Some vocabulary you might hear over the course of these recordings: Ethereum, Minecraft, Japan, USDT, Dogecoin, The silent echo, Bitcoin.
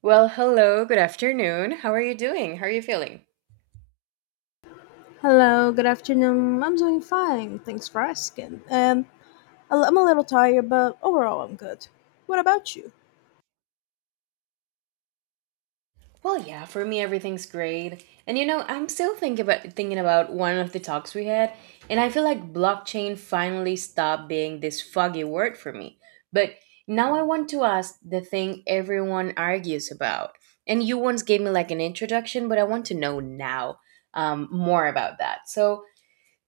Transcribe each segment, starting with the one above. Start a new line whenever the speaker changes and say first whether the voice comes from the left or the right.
right: Well, hello, good afternoon. How are you doing? How are you feeling?
left: Hello, good afternoon. I'm doing fine. Thanks for asking. And I'm a little tired, but overall, I'm good. What about you?
right: Well, yeah, for me everything's great. And you know, I'm still thinking about one of the talks we had, and I feel like blockchain finally stopped being this foggy word for me. But now I want to ask the thing everyone argues about. And you once gave me like an introduction, but I want to know now more about that. So,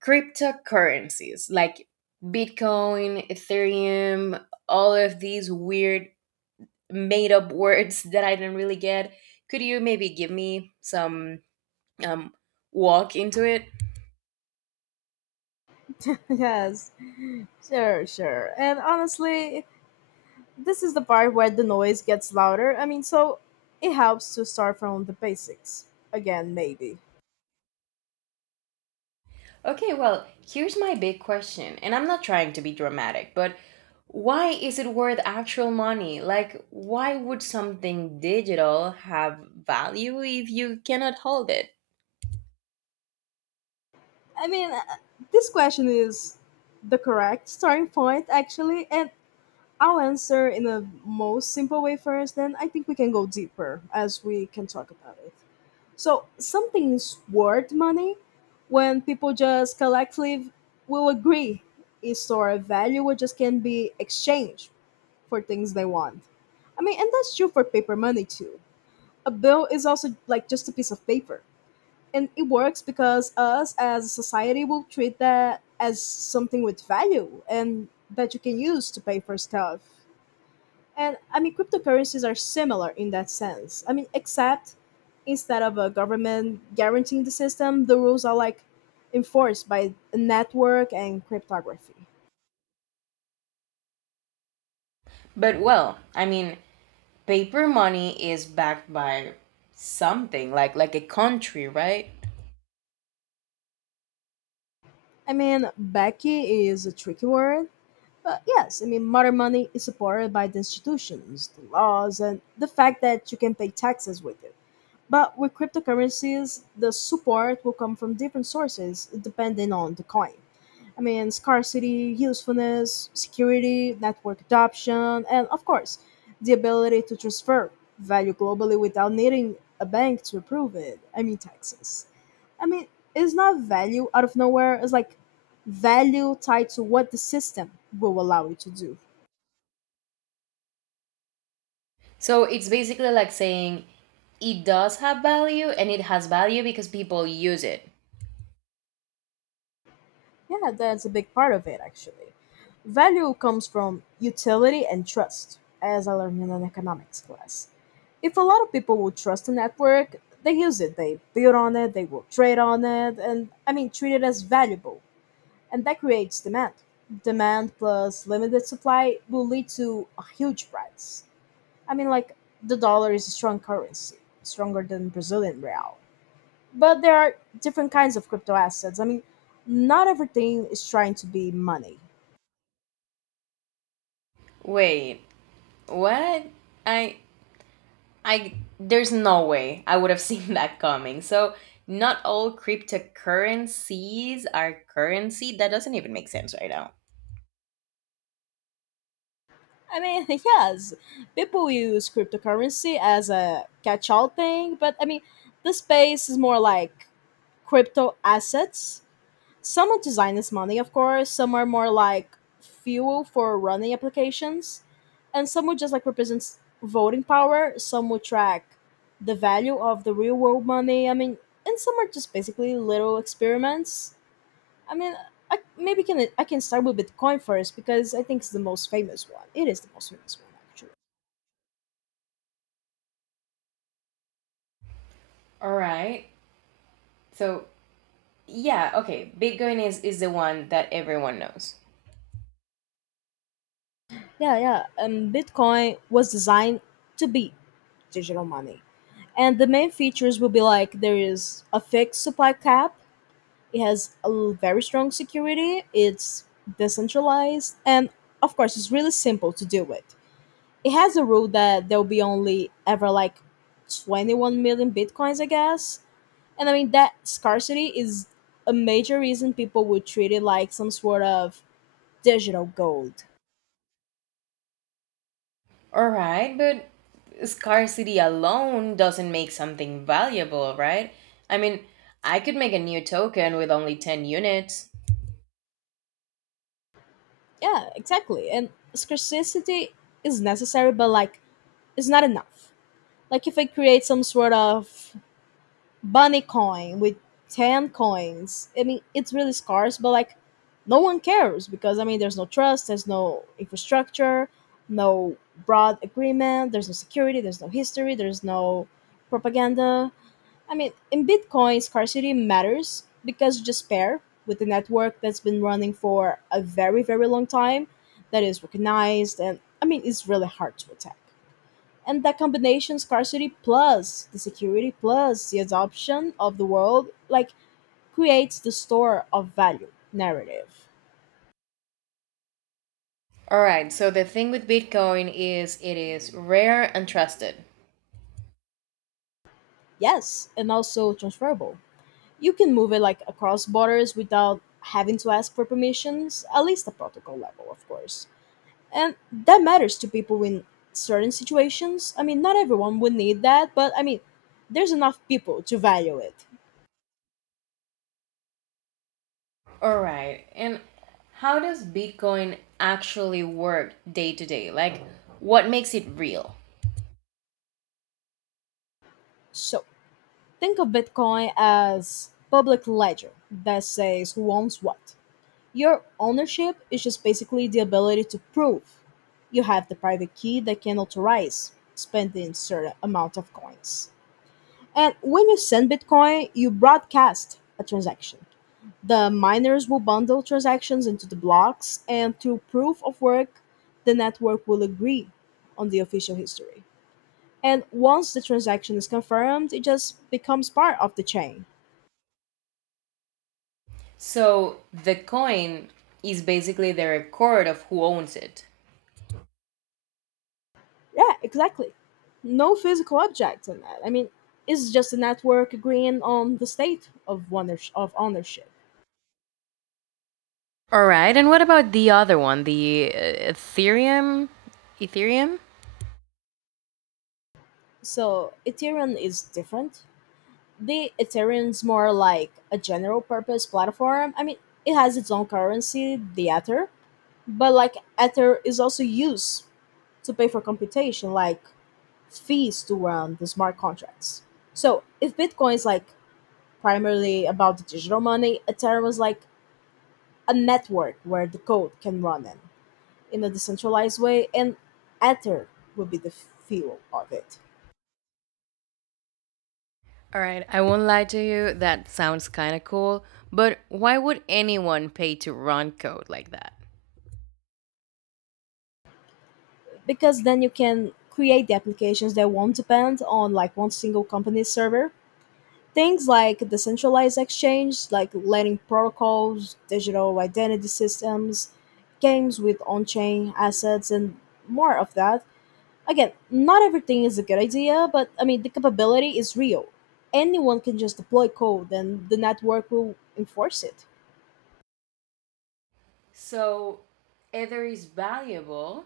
right: cryptocurrencies like Bitcoin, Ethereum, all of these weird made up words that I didn't really get. Could you maybe give me some um, walk into it?
left: Yes, sure, sure. And honestly, this is the part where the noise gets louder. So it helps to start from the basics again, maybe.
right: Okay, well, here's my big question, and I'm not trying to be dramatic, but why is it worth actual money? Like, why would something digital have value if you cannot hold it?
left: I mean, uh, this question is the correct starting point, actually. And I'll answer in the most simple way first, then I think we can go deeper as we can talk about it. So something's worth money when people just collectively will agree is or value which just can be exchanged for things they want. And that's true for paper money too. A bill is also like just a piece of paper. And it works because us as a society will treat that as something with value and that you can use to pay for stuff. And cryptocurrencies are similar in that sense. Except instead of a government guaranteeing the system, the rules are like enforced by a network and cryptography.
right: But well, I mean, paper money is backed by something like a country, right?
left: Becky is a tricky word, but yes, modern money is supported by the institutions, the laws, and the fact that you can pay taxes with it. But with cryptocurrencies, the support will come from different sources depending on the coin. Scarcity, usefulness, security, network adoption, and of course, the ability to transfer value globally without needing a bank to approve it. Taxes. I mean, it's not value out of nowhere. It's like value tied to what the system will allow you to do.
right: So it's basically like saying it does have value and it has value because people use it.
left: Yeah, that's a big part of it, actually. Value comes from utility and trust, as I learned in an economics class. If a lot of people will trust a network, they use it, they build on it, they will trade on it, and treat it as valuable. And that creates demand. Demand plus limited supply will lead to a huge price. I mean, like, the dollar is a strong currency, stronger than Brazilian real. But there are different kinds of crypto assets. Not everything is trying to be money.
right: Wait, what? I I there's no way I would have seen that coming. So not all cryptocurrencies are currency. That doesn't even make sense right now.
left: Yes, people use cryptocurrency as a catch all thing, but the space is more like crypto assets. Some are designed as money, of course, some are more like fuel for running applications, and some would just like represents voting power, some would track the value of the real world money. And some are just basically little experiments I mean, I maybe can I can start with Bitcoin first because I think it's the most famous one. It is the most famous one actually.
right: All right. So yeah, okay. Bitcoin is the one that everyone knows.
left: Yeah, yeah. Bitcoin was designed to be digital money, and the main features will be like there is a fixed supply cap. It has very strong security. It's decentralized, and of course, it's really simple to do it. It has a rule that there will be only ever like 21 million bitcoins, I guess. And that scarcity is a major reason people would treat it like some sort of digital gold.
right: All right, but scarcity alone doesn't make something valuable, right? I mean, I could make a new token with only 10 units.
left: Yeah, exactly. And scarcity is necessary, but like, it's not enough. Like, if I create some sort of bunny coin with 10 coins, it's really scarce, but like, no one cares because there's no trust, there's no infrastructure, no broad agreement, there's no security, there's no history, there's no propaganda. In Bitcoin, scarcity matters because you just pair with a network that's been running for a very, very long time, that is recognized, and it's really hard to attack. And that combination, scarcity plus the security plus the adoption of the world, like creates the store of value narrative.
right: All right, so the thing with Bitcoin is it is rare and trusted.
left: Yes, and also transferable. You can move it like across borders without having to ask for permissions, at least the protocol level, of course. And that matters to people in certain situations. Not everyone would need that, but there's enough people to value it.
right: All right, and how does Bitcoin actually work day to day? Like, what makes it real?
left: So think of Bitcoin as public ledger that says who owns what. Your ownership is just basically the ability to prove you have the private key that can authorize spending certain amount of coins. And when you send Bitcoin, you broadcast a transaction. The miners will bundle transactions into the blocks, and through proof of work, the network will agree on the official history. And once the transaction is confirmed, it just becomes part of the chain.
right: So, the coin is basically the record of who owns it.
left: Yeah, exactly. No physical object in that. It's just a network agreeing on the state of ownership. Of ownership.
right: All right, and what about the other one, the Ethereum? Ethereum?
left: So Ethereum is different. The Ethereum's more like a general purpose platform. It has its own currency, the Ether, but like Ether is also used to pay for computation, like fees to run the smart contracts. So if Bitcoin is like primarily about the digital money, Ethereum is like a network where the code can run in a decentralized way, and Ether would be the fuel of it.
right: All right, I won't lie to you, that sounds kind of cool, but why would anyone pay to run code like that?
left: Because then you can create the applications that won't depend on like one single company's server, things like decentralized exchange like lending protocols, digital identity systems, games with on-chain assets and more of that. Again, not everything is a good idea, but the capability is real. Anyone can just deploy code and the network will enforce it.
right: So Ether is valuable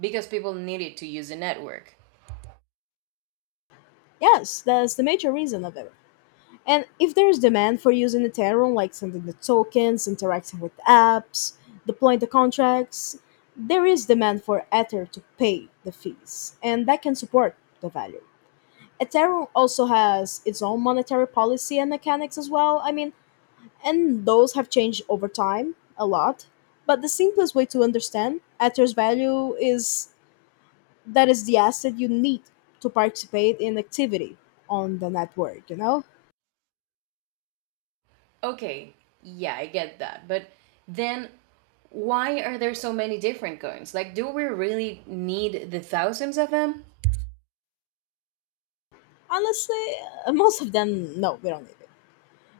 right: because people need it to use the network.
left: Yes, that's the major reason of it. And if there's demand for using Ethereum, like sending the tokens, interacting with apps, deploying the contracts, there is demand for Ether to pay the fees, and that can support the value. Ethereum also has its own monetary policy and mechanics as well. And those have changed over time a lot. But the simplest way to understand Ether's value is that is the asset you need to participate in activity on the network, you know?
right: Okay, yeah, I get that. But then why are there so many different coins? Like, do we really need the thousands of them?
left: Honestly, most of them, no, we don't need it.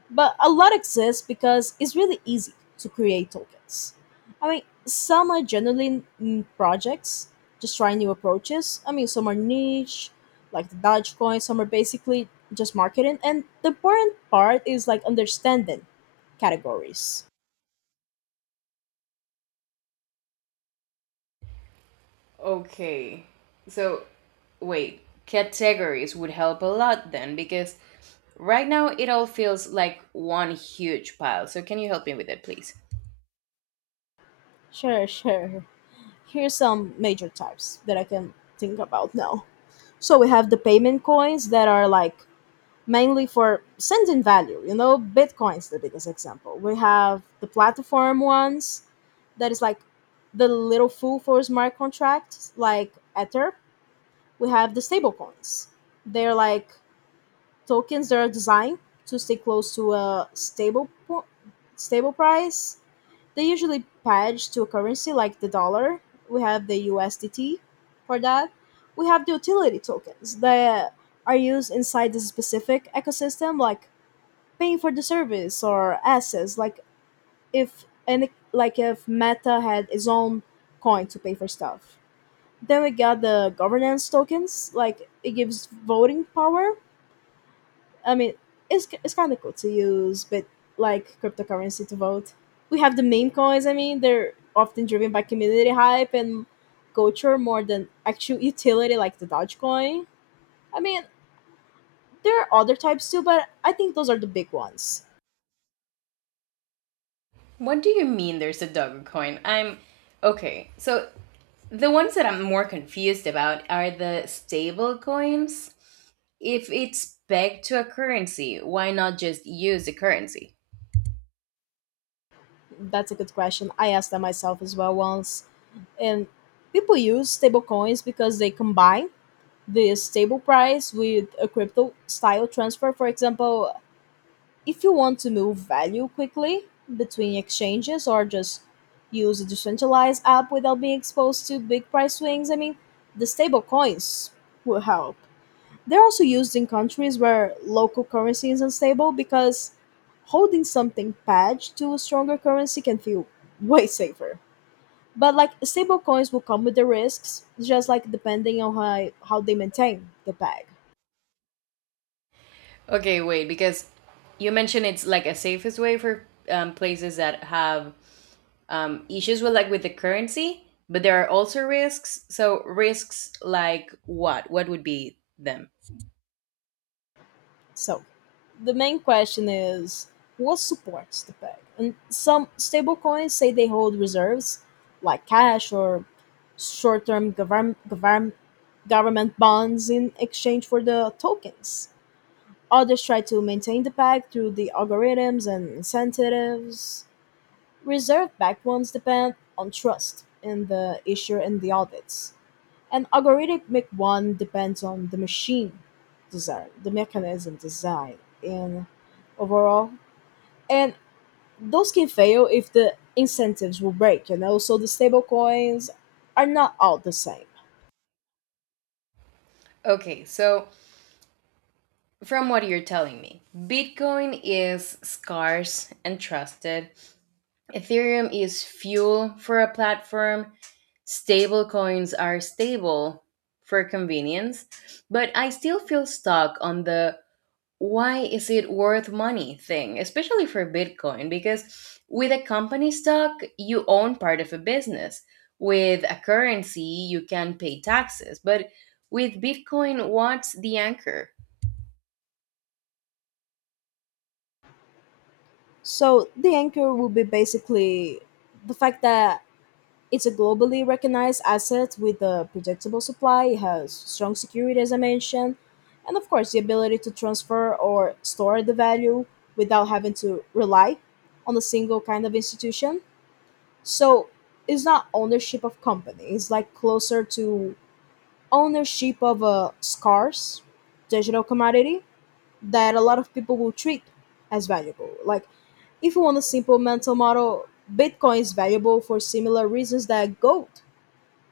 left: But a lot exist because it's really easy to create tokens. Some are generally projects, just trying new approaches. Some are niche, like the Dogecoin, some are basically just marketing. And the important part is like understanding categories.
right: Okay, so wait, categories would help a lot then because right now it all feels like one huge pile. So, can you help me with it, please?
left: Sure, sure. Here's some major types that I can think about now. So we have the payment coins that are like mainly for sending value. You know, Bitcoin's the biggest example. We have the platform ones that is like the little fool for smart contracts, like Ether. We have the stable coins. They're like tokens that are designed to stay close to a stable price. They usually pledge to a currency like the dollar. We have the USDT for that. We have the utility tokens that are used inside the specific ecosystem, like paying for the service or assets. Like if any, like if Meta had its own coin to pay for stuff. Then we got the governance tokens, like it gives voting power. I mean, it's kind of cool to use, but like cryptocurrency to vote. We have the meme coins. They're often driven by community hype and culture more than actual utility, like the Dogecoin. I mean, there are other types too, but I think those are the big ones.
right: What do you mean there's a dog coin? I'm okay, so the ones that I'm more confused about are the stable coins. If it's pegged to a currency, why not just use the currency?
left: That's a good question. I asked that myself as well once, and people use stable coins because they combine the stable price with a crypto style transfer. For example, if you want to move value quickly between exchanges or just use a decentralized app without being exposed to big price swings, the stable coins will help. They're also used in countries where local currency is unstable because holding something pegged to a stronger currency can feel way safer. But like stable coins will come with the risks, just like depending on how they maintain the peg.
right: Okay, wait, because you mentioned it's like a safest way for places that have issues with with the currency, but there are also risks. So risks like what? What would be them?
left: So the main question is what supports the peg? And some stablecoins say they hold reserves like cash or short term government bonds in exchange for the tokens. Others try to maintain the peg through the algorithms and incentives. Reserve backed ones depend on trust in the issuer and the audits. An algorithmic one depends on the mechanism design, and overall. And those can fail if the incentives will break, you know. So the stable coins are not all the same.
right: Okay, so from what you're telling me, Bitcoin is scarce and trusted. Ethereum is fuel for a platform. Stablecoins are stable for convenience. But I still feel stuck on the why is it worth money thing, especially for Bitcoin, because with a company stock, you own part of a business. With a currency, you can pay taxes. But with Bitcoin, what's the anchor?
left: So the anchor will be basically the fact that it's a globally recognized asset with a predictable supply, it has strong security, as I mentioned, and of course, the ability to transfer or store the value without having to rely on a single kind of institution. So it's not ownership of company, it's like closer to ownership of a scarce digital commodity that a lot of people will treat as valuable. Like, if you want a simple mental model, Bitcoin is valuable for similar reasons that gold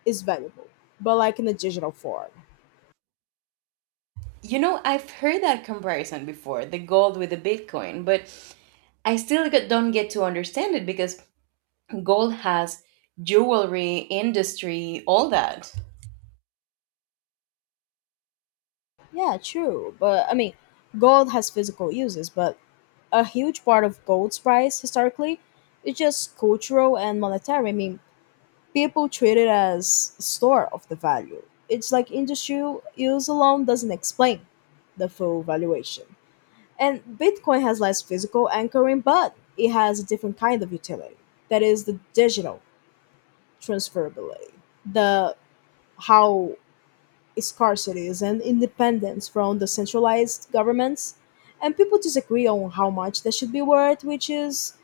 left: is valuable, but like in a digital form.
right: You know, I've heard that comparison before, the gold with the Bitcoin, but don't get to understand it because gold has jewelry, industry, all that.
left: Yeah, true. But gold has physical uses, but a huge part of gold's price historically is just cultural and monetary. People treat it as a store of the value. It's like industrial use alone doesn't explain the full valuation. And Bitcoin has less physical anchoring, but it has a different kind of utility. That is the digital transferability. The how scarcities and independence from the centralized governments, and people disagree on how much they should be worth, which is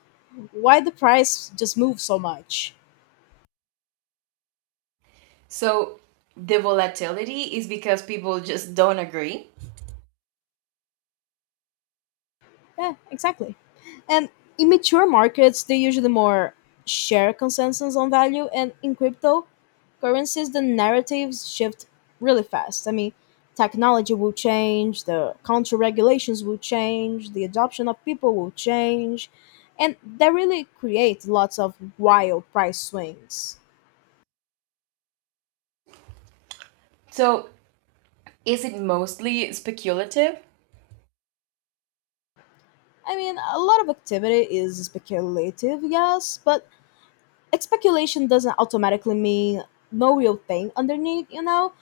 left: why the price just moves so much.
right: So the volatility is because people just don't agree.
left: Yeah, exactly. And in mature markets, they usually more share consensus on value. And in cryptocurrencies, the narratives shift really fast. Technology will change, the country regulations will change, the adoption of people will change, and that really creates lots of wild price swings.
right: So is it mostly speculative?
left: A lot of activity is speculative, yes, but speculation doesn't automatically mean no real thing underneath,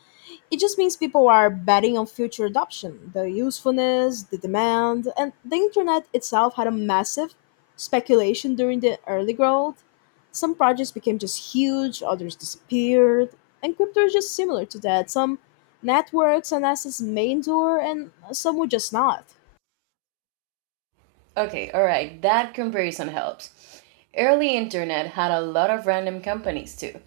left: It just means people are betting on future adoption, the usefulness, the demand, and the internet itself had a massive speculation during the early growth. Some projects became just huge, others disappeared, and crypto is just similar to that. Some networks and assets may endure, and some would just not.
right: Okay, all right, that comparison helps. Early internet had a lot of random companies too.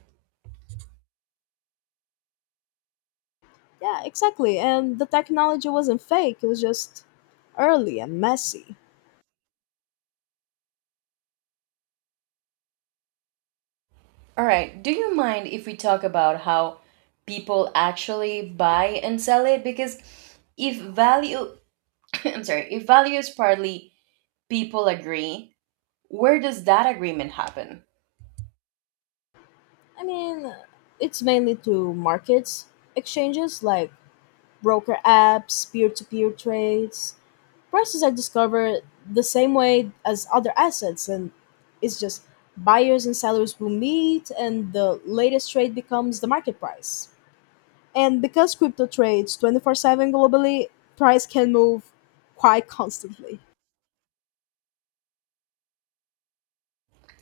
left: Yeah, exactly. And the technology wasn't fake, it was just early and messy.
right: All right. Do you mind if we talk about how people actually buy and sell it? Because if value, I'm sorry, if value is partly people agree, where does that agreement happen?
left: I mean, it's mainly to markets, exchanges like broker apps, peer to peer trades. Prices are discovered the same way as other assets, and it's just buyers and sellers will meet, and the latest trade becomes the market price. And because crypto trades 24/7 globally, price can move quite constantly.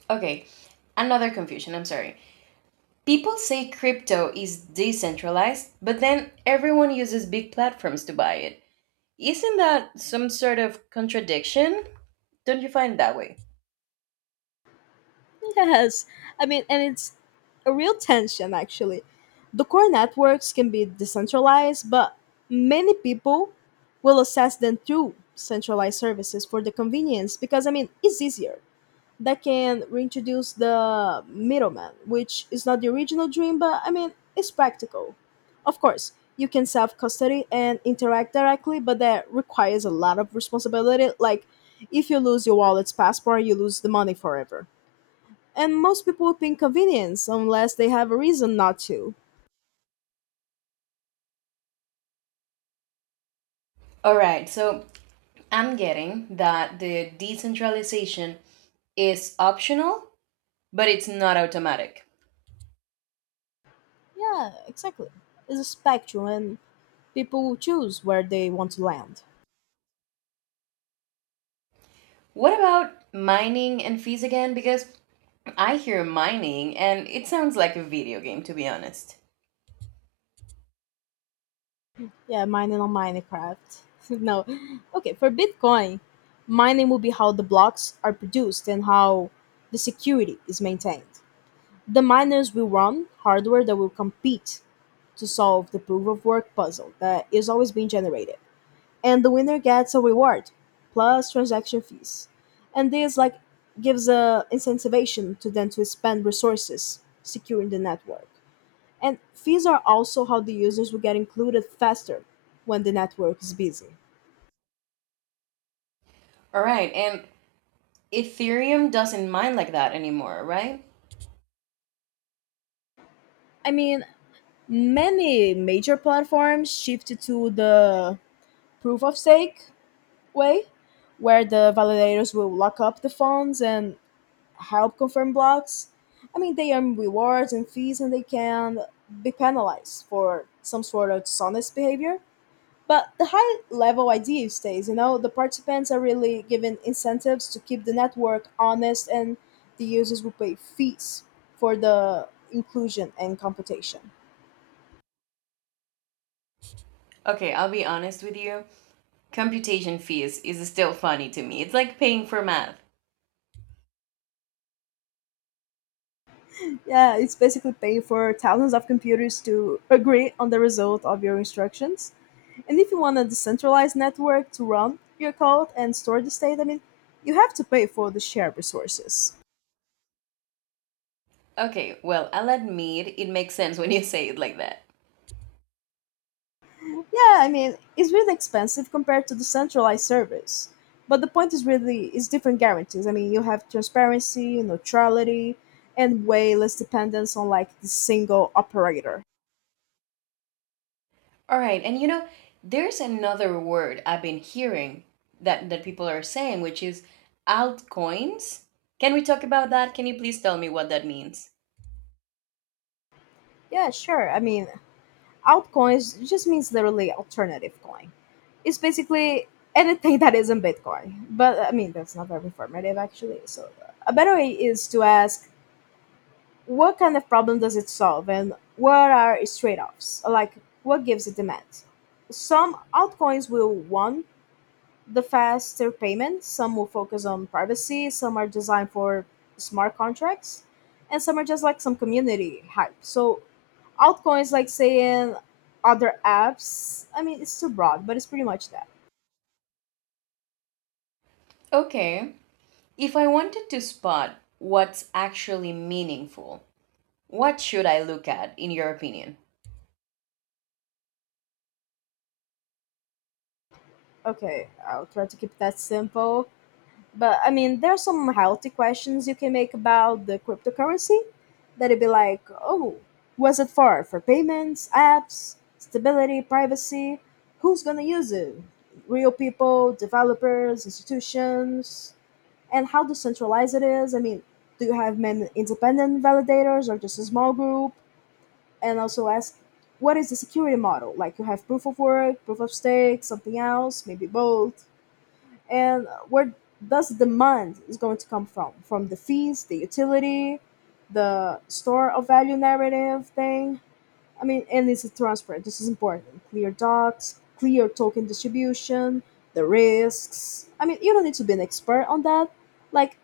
right: Okay. Another confusion. I'm sorry. People say crypto is decentralized, but then everyone uses big platforms to buy it. Isn't that some sort of contradiction? Don't you find it that way?
left: Yes, and it's a real tension actually. The core networks can be decentralized, but many people will access them through centralized services for the convenience because, it's easier. That can reintroduce the middleman, which is not the original dream, but it's practical. Of course, you can self custody and interact directly, but that requires a lot of responsibility. Like, if you lose your wallet's passport, you lose the money forever. And most people think convenience unless they have a reason not to.
right: All right. So I'm getting that the decentralization is optional, but it's not automatic.
left: Yeah, exactly. It's a spectrum, and people will choose where they want to land.
right: What about mining and fees again? Because I hear mining and it sounds like a video game, to be honest.
left: Yeah, mining on Minecraft. No. Okay, for Bitcoin, mining will be how the blocks are produced and how the security is maintained. The miners will run hardware that will compete to solve the proof of work puzzle that is always being generated. And the winner gets a reward plus transaction fees, and this like gives a incentivization to them to spend resources securing the network, and fees are also how the users will get included faster when the network is busy.
right: All right, and Ethereum doesn't mine like that anymore, right?
left: I mean, many major platforms shifted to the proof of stake way where the validators will lock up the funds and help confirm blocks. I mean, they earn rewards and fees and they can be penalized for some sort of dishonest behavior. But the high level idea stays, you know, the participants are really given incentives to keep the network honest and the users will pay fees for the inclusion and computation.
right: Okay, I'll be honest with you. Computation fees is still funny to me. It's like paying for math.
left: Yeah, it's basically paying for thousands of computers to agree on the result of your instructions. And if you want a decentralized network to run your code and store the state, you have to pay for the shared resources.
right: Okay, well, I'll admit it makes sense when you say it like that.
left: Yeah, it's really expensive compared to the centralized service. But the point is really is different guarantees. I mean, you have transparency, neutrality, and way less dependence on like the single operator.
right: All right, and you know, there's another word I've been hearing that people are saying, which is altcoins. Can we talk about that? Can you please tell me what that means?
left: Yeah, sure. I mean, altcoins just means literally alternative coin. It's basically anything that isn't Bitcoin. But that's not very informative actually. So a better way is to ask what kind of problem does it solve and what are its trade offs? Like, what gives it demand? Some altcoins will want the faster payments. Some will focus on privacy, some are designed for smart contracts, and some are just like some community hype. So altcoins like saying other apps, I mean it's too broad, but it's pretty much that.
right: Okay. If I wanted to spot what's actually meaningful, what should I look at in your opinion?
left: Okay, I'll try to keep that simple. But there are some healthy questions you can make about the cryptocurrency that'd be like, oh, what's it for? For payments, apps, stability, privacy? Who's gonna use it? Real people, developers, institutions, and how decentralized it is? I mean, do you have many independent validators or just a small group? And also ask, what is the security model? Like you have proof of work, proof of stake, something else, maybe both, and where does demand is going to come from? From the fees, the utility, the store of value narrative thing. I mean, and it's transparent. This is important. Clear docs, clear token distribution, the risks. I mean, you don't need to be an expert on that. Like,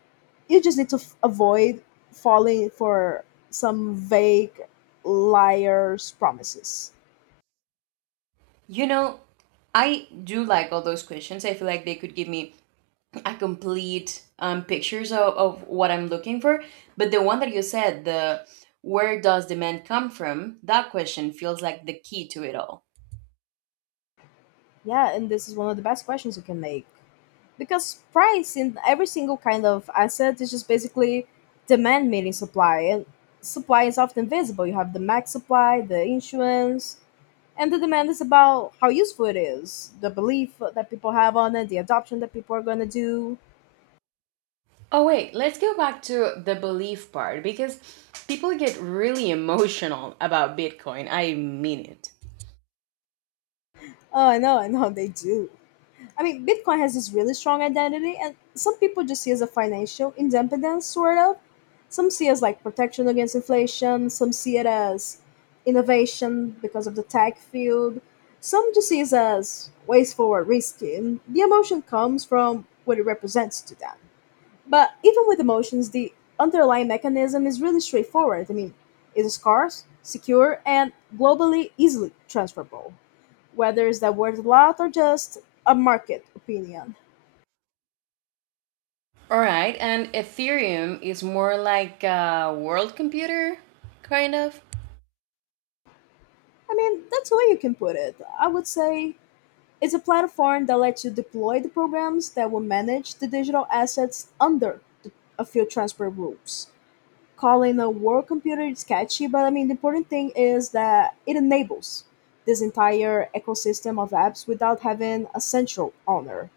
left: you just need to avoid falling for some vague liar's promises.
right: You know, I do like all those questions. I feel like they could give me a complete pictures of what I'm looking for. But the one that you said, the where does demand come from? That question feels like the key to it all.
left: Yeah, and this is one of the best questions you can make, because price in every single kind of asset is just basically demand meeting supply, and supply is often visible. You have the max supply, the issuance, and the demand is about how useful it is, the belief that people have on it, the adoption that people are going to do.
right: Oh, wait, let's go back to the belief part because people get really emotional about Bitcoin. I mean it.
left: Oh, I know, I know, they do. I mean, Bitcoin has this really strong identity, and some people just see it as a financial independence, sort of. Some see it as like protection against inflation. Some see it as innovation because of the tech field. Some just see it as ways forward, risky, and the emotion comes from what it represents to them. But even with emotions, the underlying mechanism is really straightforward. It is scarce, secure, and globally easily transferable. Whether is that worth a lot or just a market opinion?
right: All right, and Ethereum is more like a world computer, kind of.
left: That's the way you can put it. I would say it's a platform that lets you deploy the programs that will manage the digital assets under the, a few transfer rules. Calling a work computer is catchy, but the important thing is that it enables this entire ecosystem of apps without having a central owner.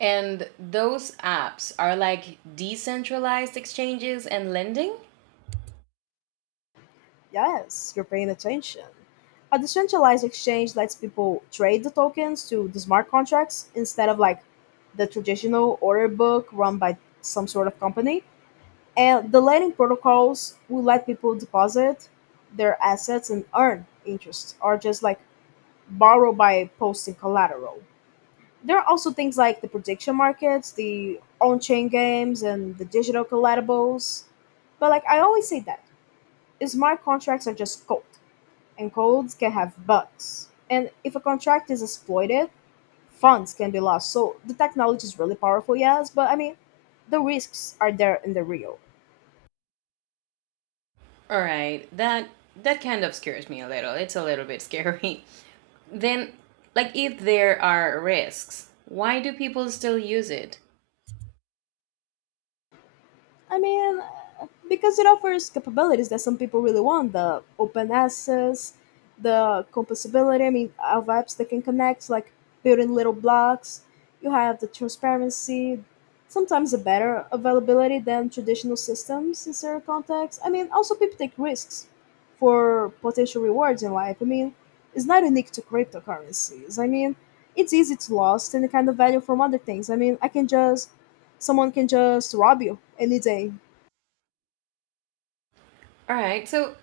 right: And those apps are like decentralized exchanges and lending.
left: Yes, you're paying attention. A decentralized exchange lets people trade the tokens to the smart contracts instead of like the traditional order book run by some sort of company. And the lending protocols will let people deposit their assets and earn interest or just like borrow by posting collateral. There are also things like the prediction markets, the on chain games, and the digital collectibles. But like I always say that smart contracts are just code, and codes can have bugs. And if a contract is exploited, funds can be lost. So the technology is really powerful, yes, but the risks are there in the real.
right: All right, that kind of scares me a little. It's a little bit scary. Then, like, if there are risks, why do people still use it?
left: I mean, because it offers capabilities that some people really want, the open access, the composability, I mean, of apps that can connect, like building little blocks. You have the transparency, sometimes a better availability than traditional systems in certain contexts. I mean, also people take risks for potential rewards in life. I mean, it's not unique to cryptocurrencies. I mean, it's easy to lost any kind of value from other things. I mean, I can just someone can just rob you any day.
right: All right, so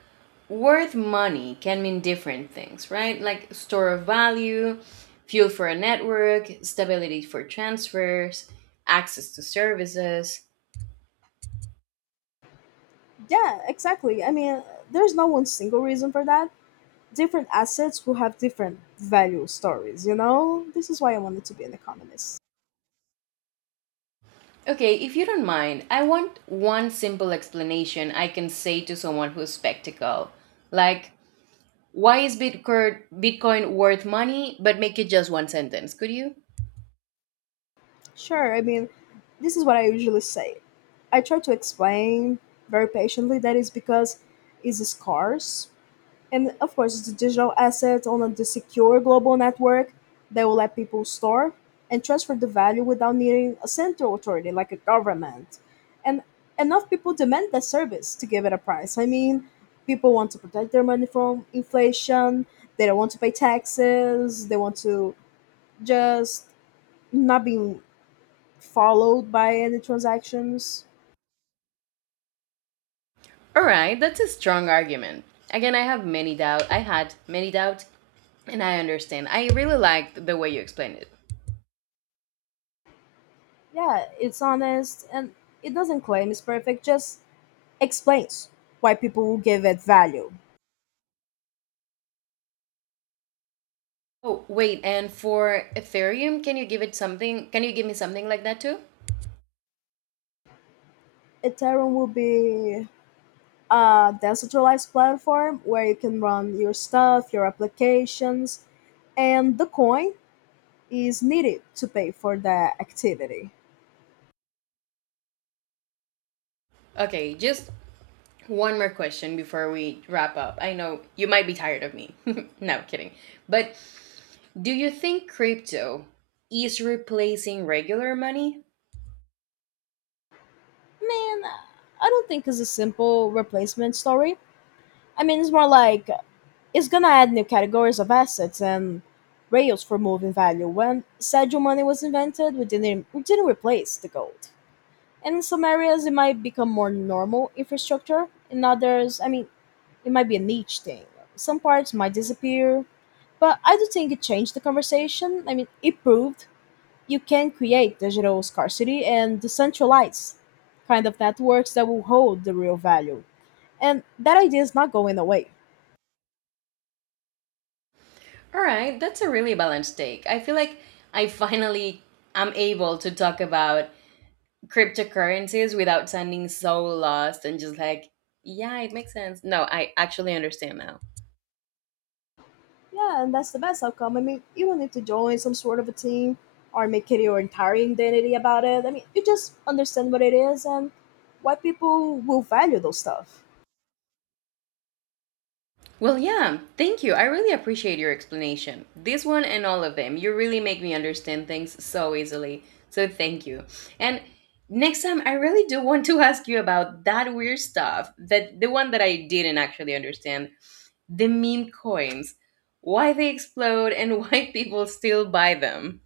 right: worth money can mean different things, right? Like store of value, fuel for a network, stability for transfers, access to services.
left: Yeah, exactly. There's no one single reason for that. Different assets will have different value stories, you know? This is why I wanted to be an economist.
right: Okay, if you don't mind, I want one simple explanation I can say to someone who's skeptical. Like, why is Bitcoin worth money? But make it just one sentence, could you?
left: Sure, I mean, this is what I usually say. I try to explain very patiently that is because it's scarce. And of course, it's a digital asset on a the secure global network that will let people store and transfer the value without needing a central authority like a government. And enough people demand that service to give it a price. I mean, people want to protect their money from inflation, they don't want to pay taxes, they want to just not being followed by any transactions.
right: All right, that's a strong argument. Again, I have many doubt. I had many doubts, and I understand. I really liked the way you explained it.
left: Yeah, it's honest and it doesn't claim it's perfect, just explains why people will give it value.
right: Oh wait, and for Ethereum, can you give it something? Can you give me something like that too?
left: Ethereum will be a decentralized platform where you can run your stuff, your applications, and the coin is needed to pay for that activity.
right: Okay, just one more question before we wrap up. I know you might be tired of me. No kidding, but do you think crypto is replacing regular money?
left: Man, I don't think it's a simple replacement story. It's more like it's gonna add new categories of assets and rails for moving value. When schedule money was invented, we didn't replace the gold. In some areas, it might become more normal infrastructure. In others, it might be a niche thing. Some parts might disappear. But I do think it changed the conversation. I mean, it proved you can create digital scarcity and decentralize kind of networks that will hold the real value. And that idea is not going away.
right: All right, that's a really balanced take. I feel like I finally am able to talk about cryptocurrencies without sounding so lost and just like, yeah, it makes sense. No, I actually understand now.
left: Yeah, and that's the best outcome. You don't need to join some sort of a team or make it your entire identity about it. You just understand what it is and why people will value those stuff.
right: Well, yeah, thank you. I really appreciate your explanation. This one and all of them. You really make me understand things so easily. So thank you. And next time, I really do want to ask you about that weird stuff, that the one that I didn't actually understand, the meme coins, why they explode, and why people still buy them.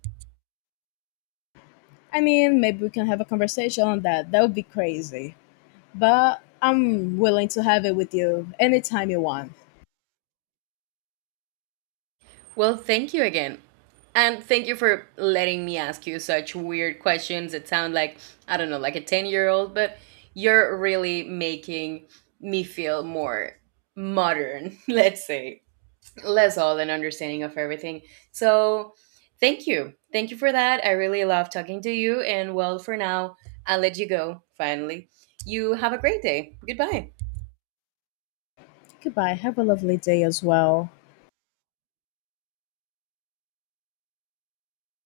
left: Maybe we can have a conversation on that. That would be crazy. But I'm willing to have it with you anytime you want.
right: Well, thank you again. And thank you for letting me ask you such weird questions that sound like, I don't know, like a 10-year-old, but you're really making me feel more modern, let's say, less old and understanding of everything. So thank you. Thank you for that. I really love talking to you. And well, for now, I'll let you go finally. You have a great day. Goodbye.
left: Goodbye. Have a lovely day as well.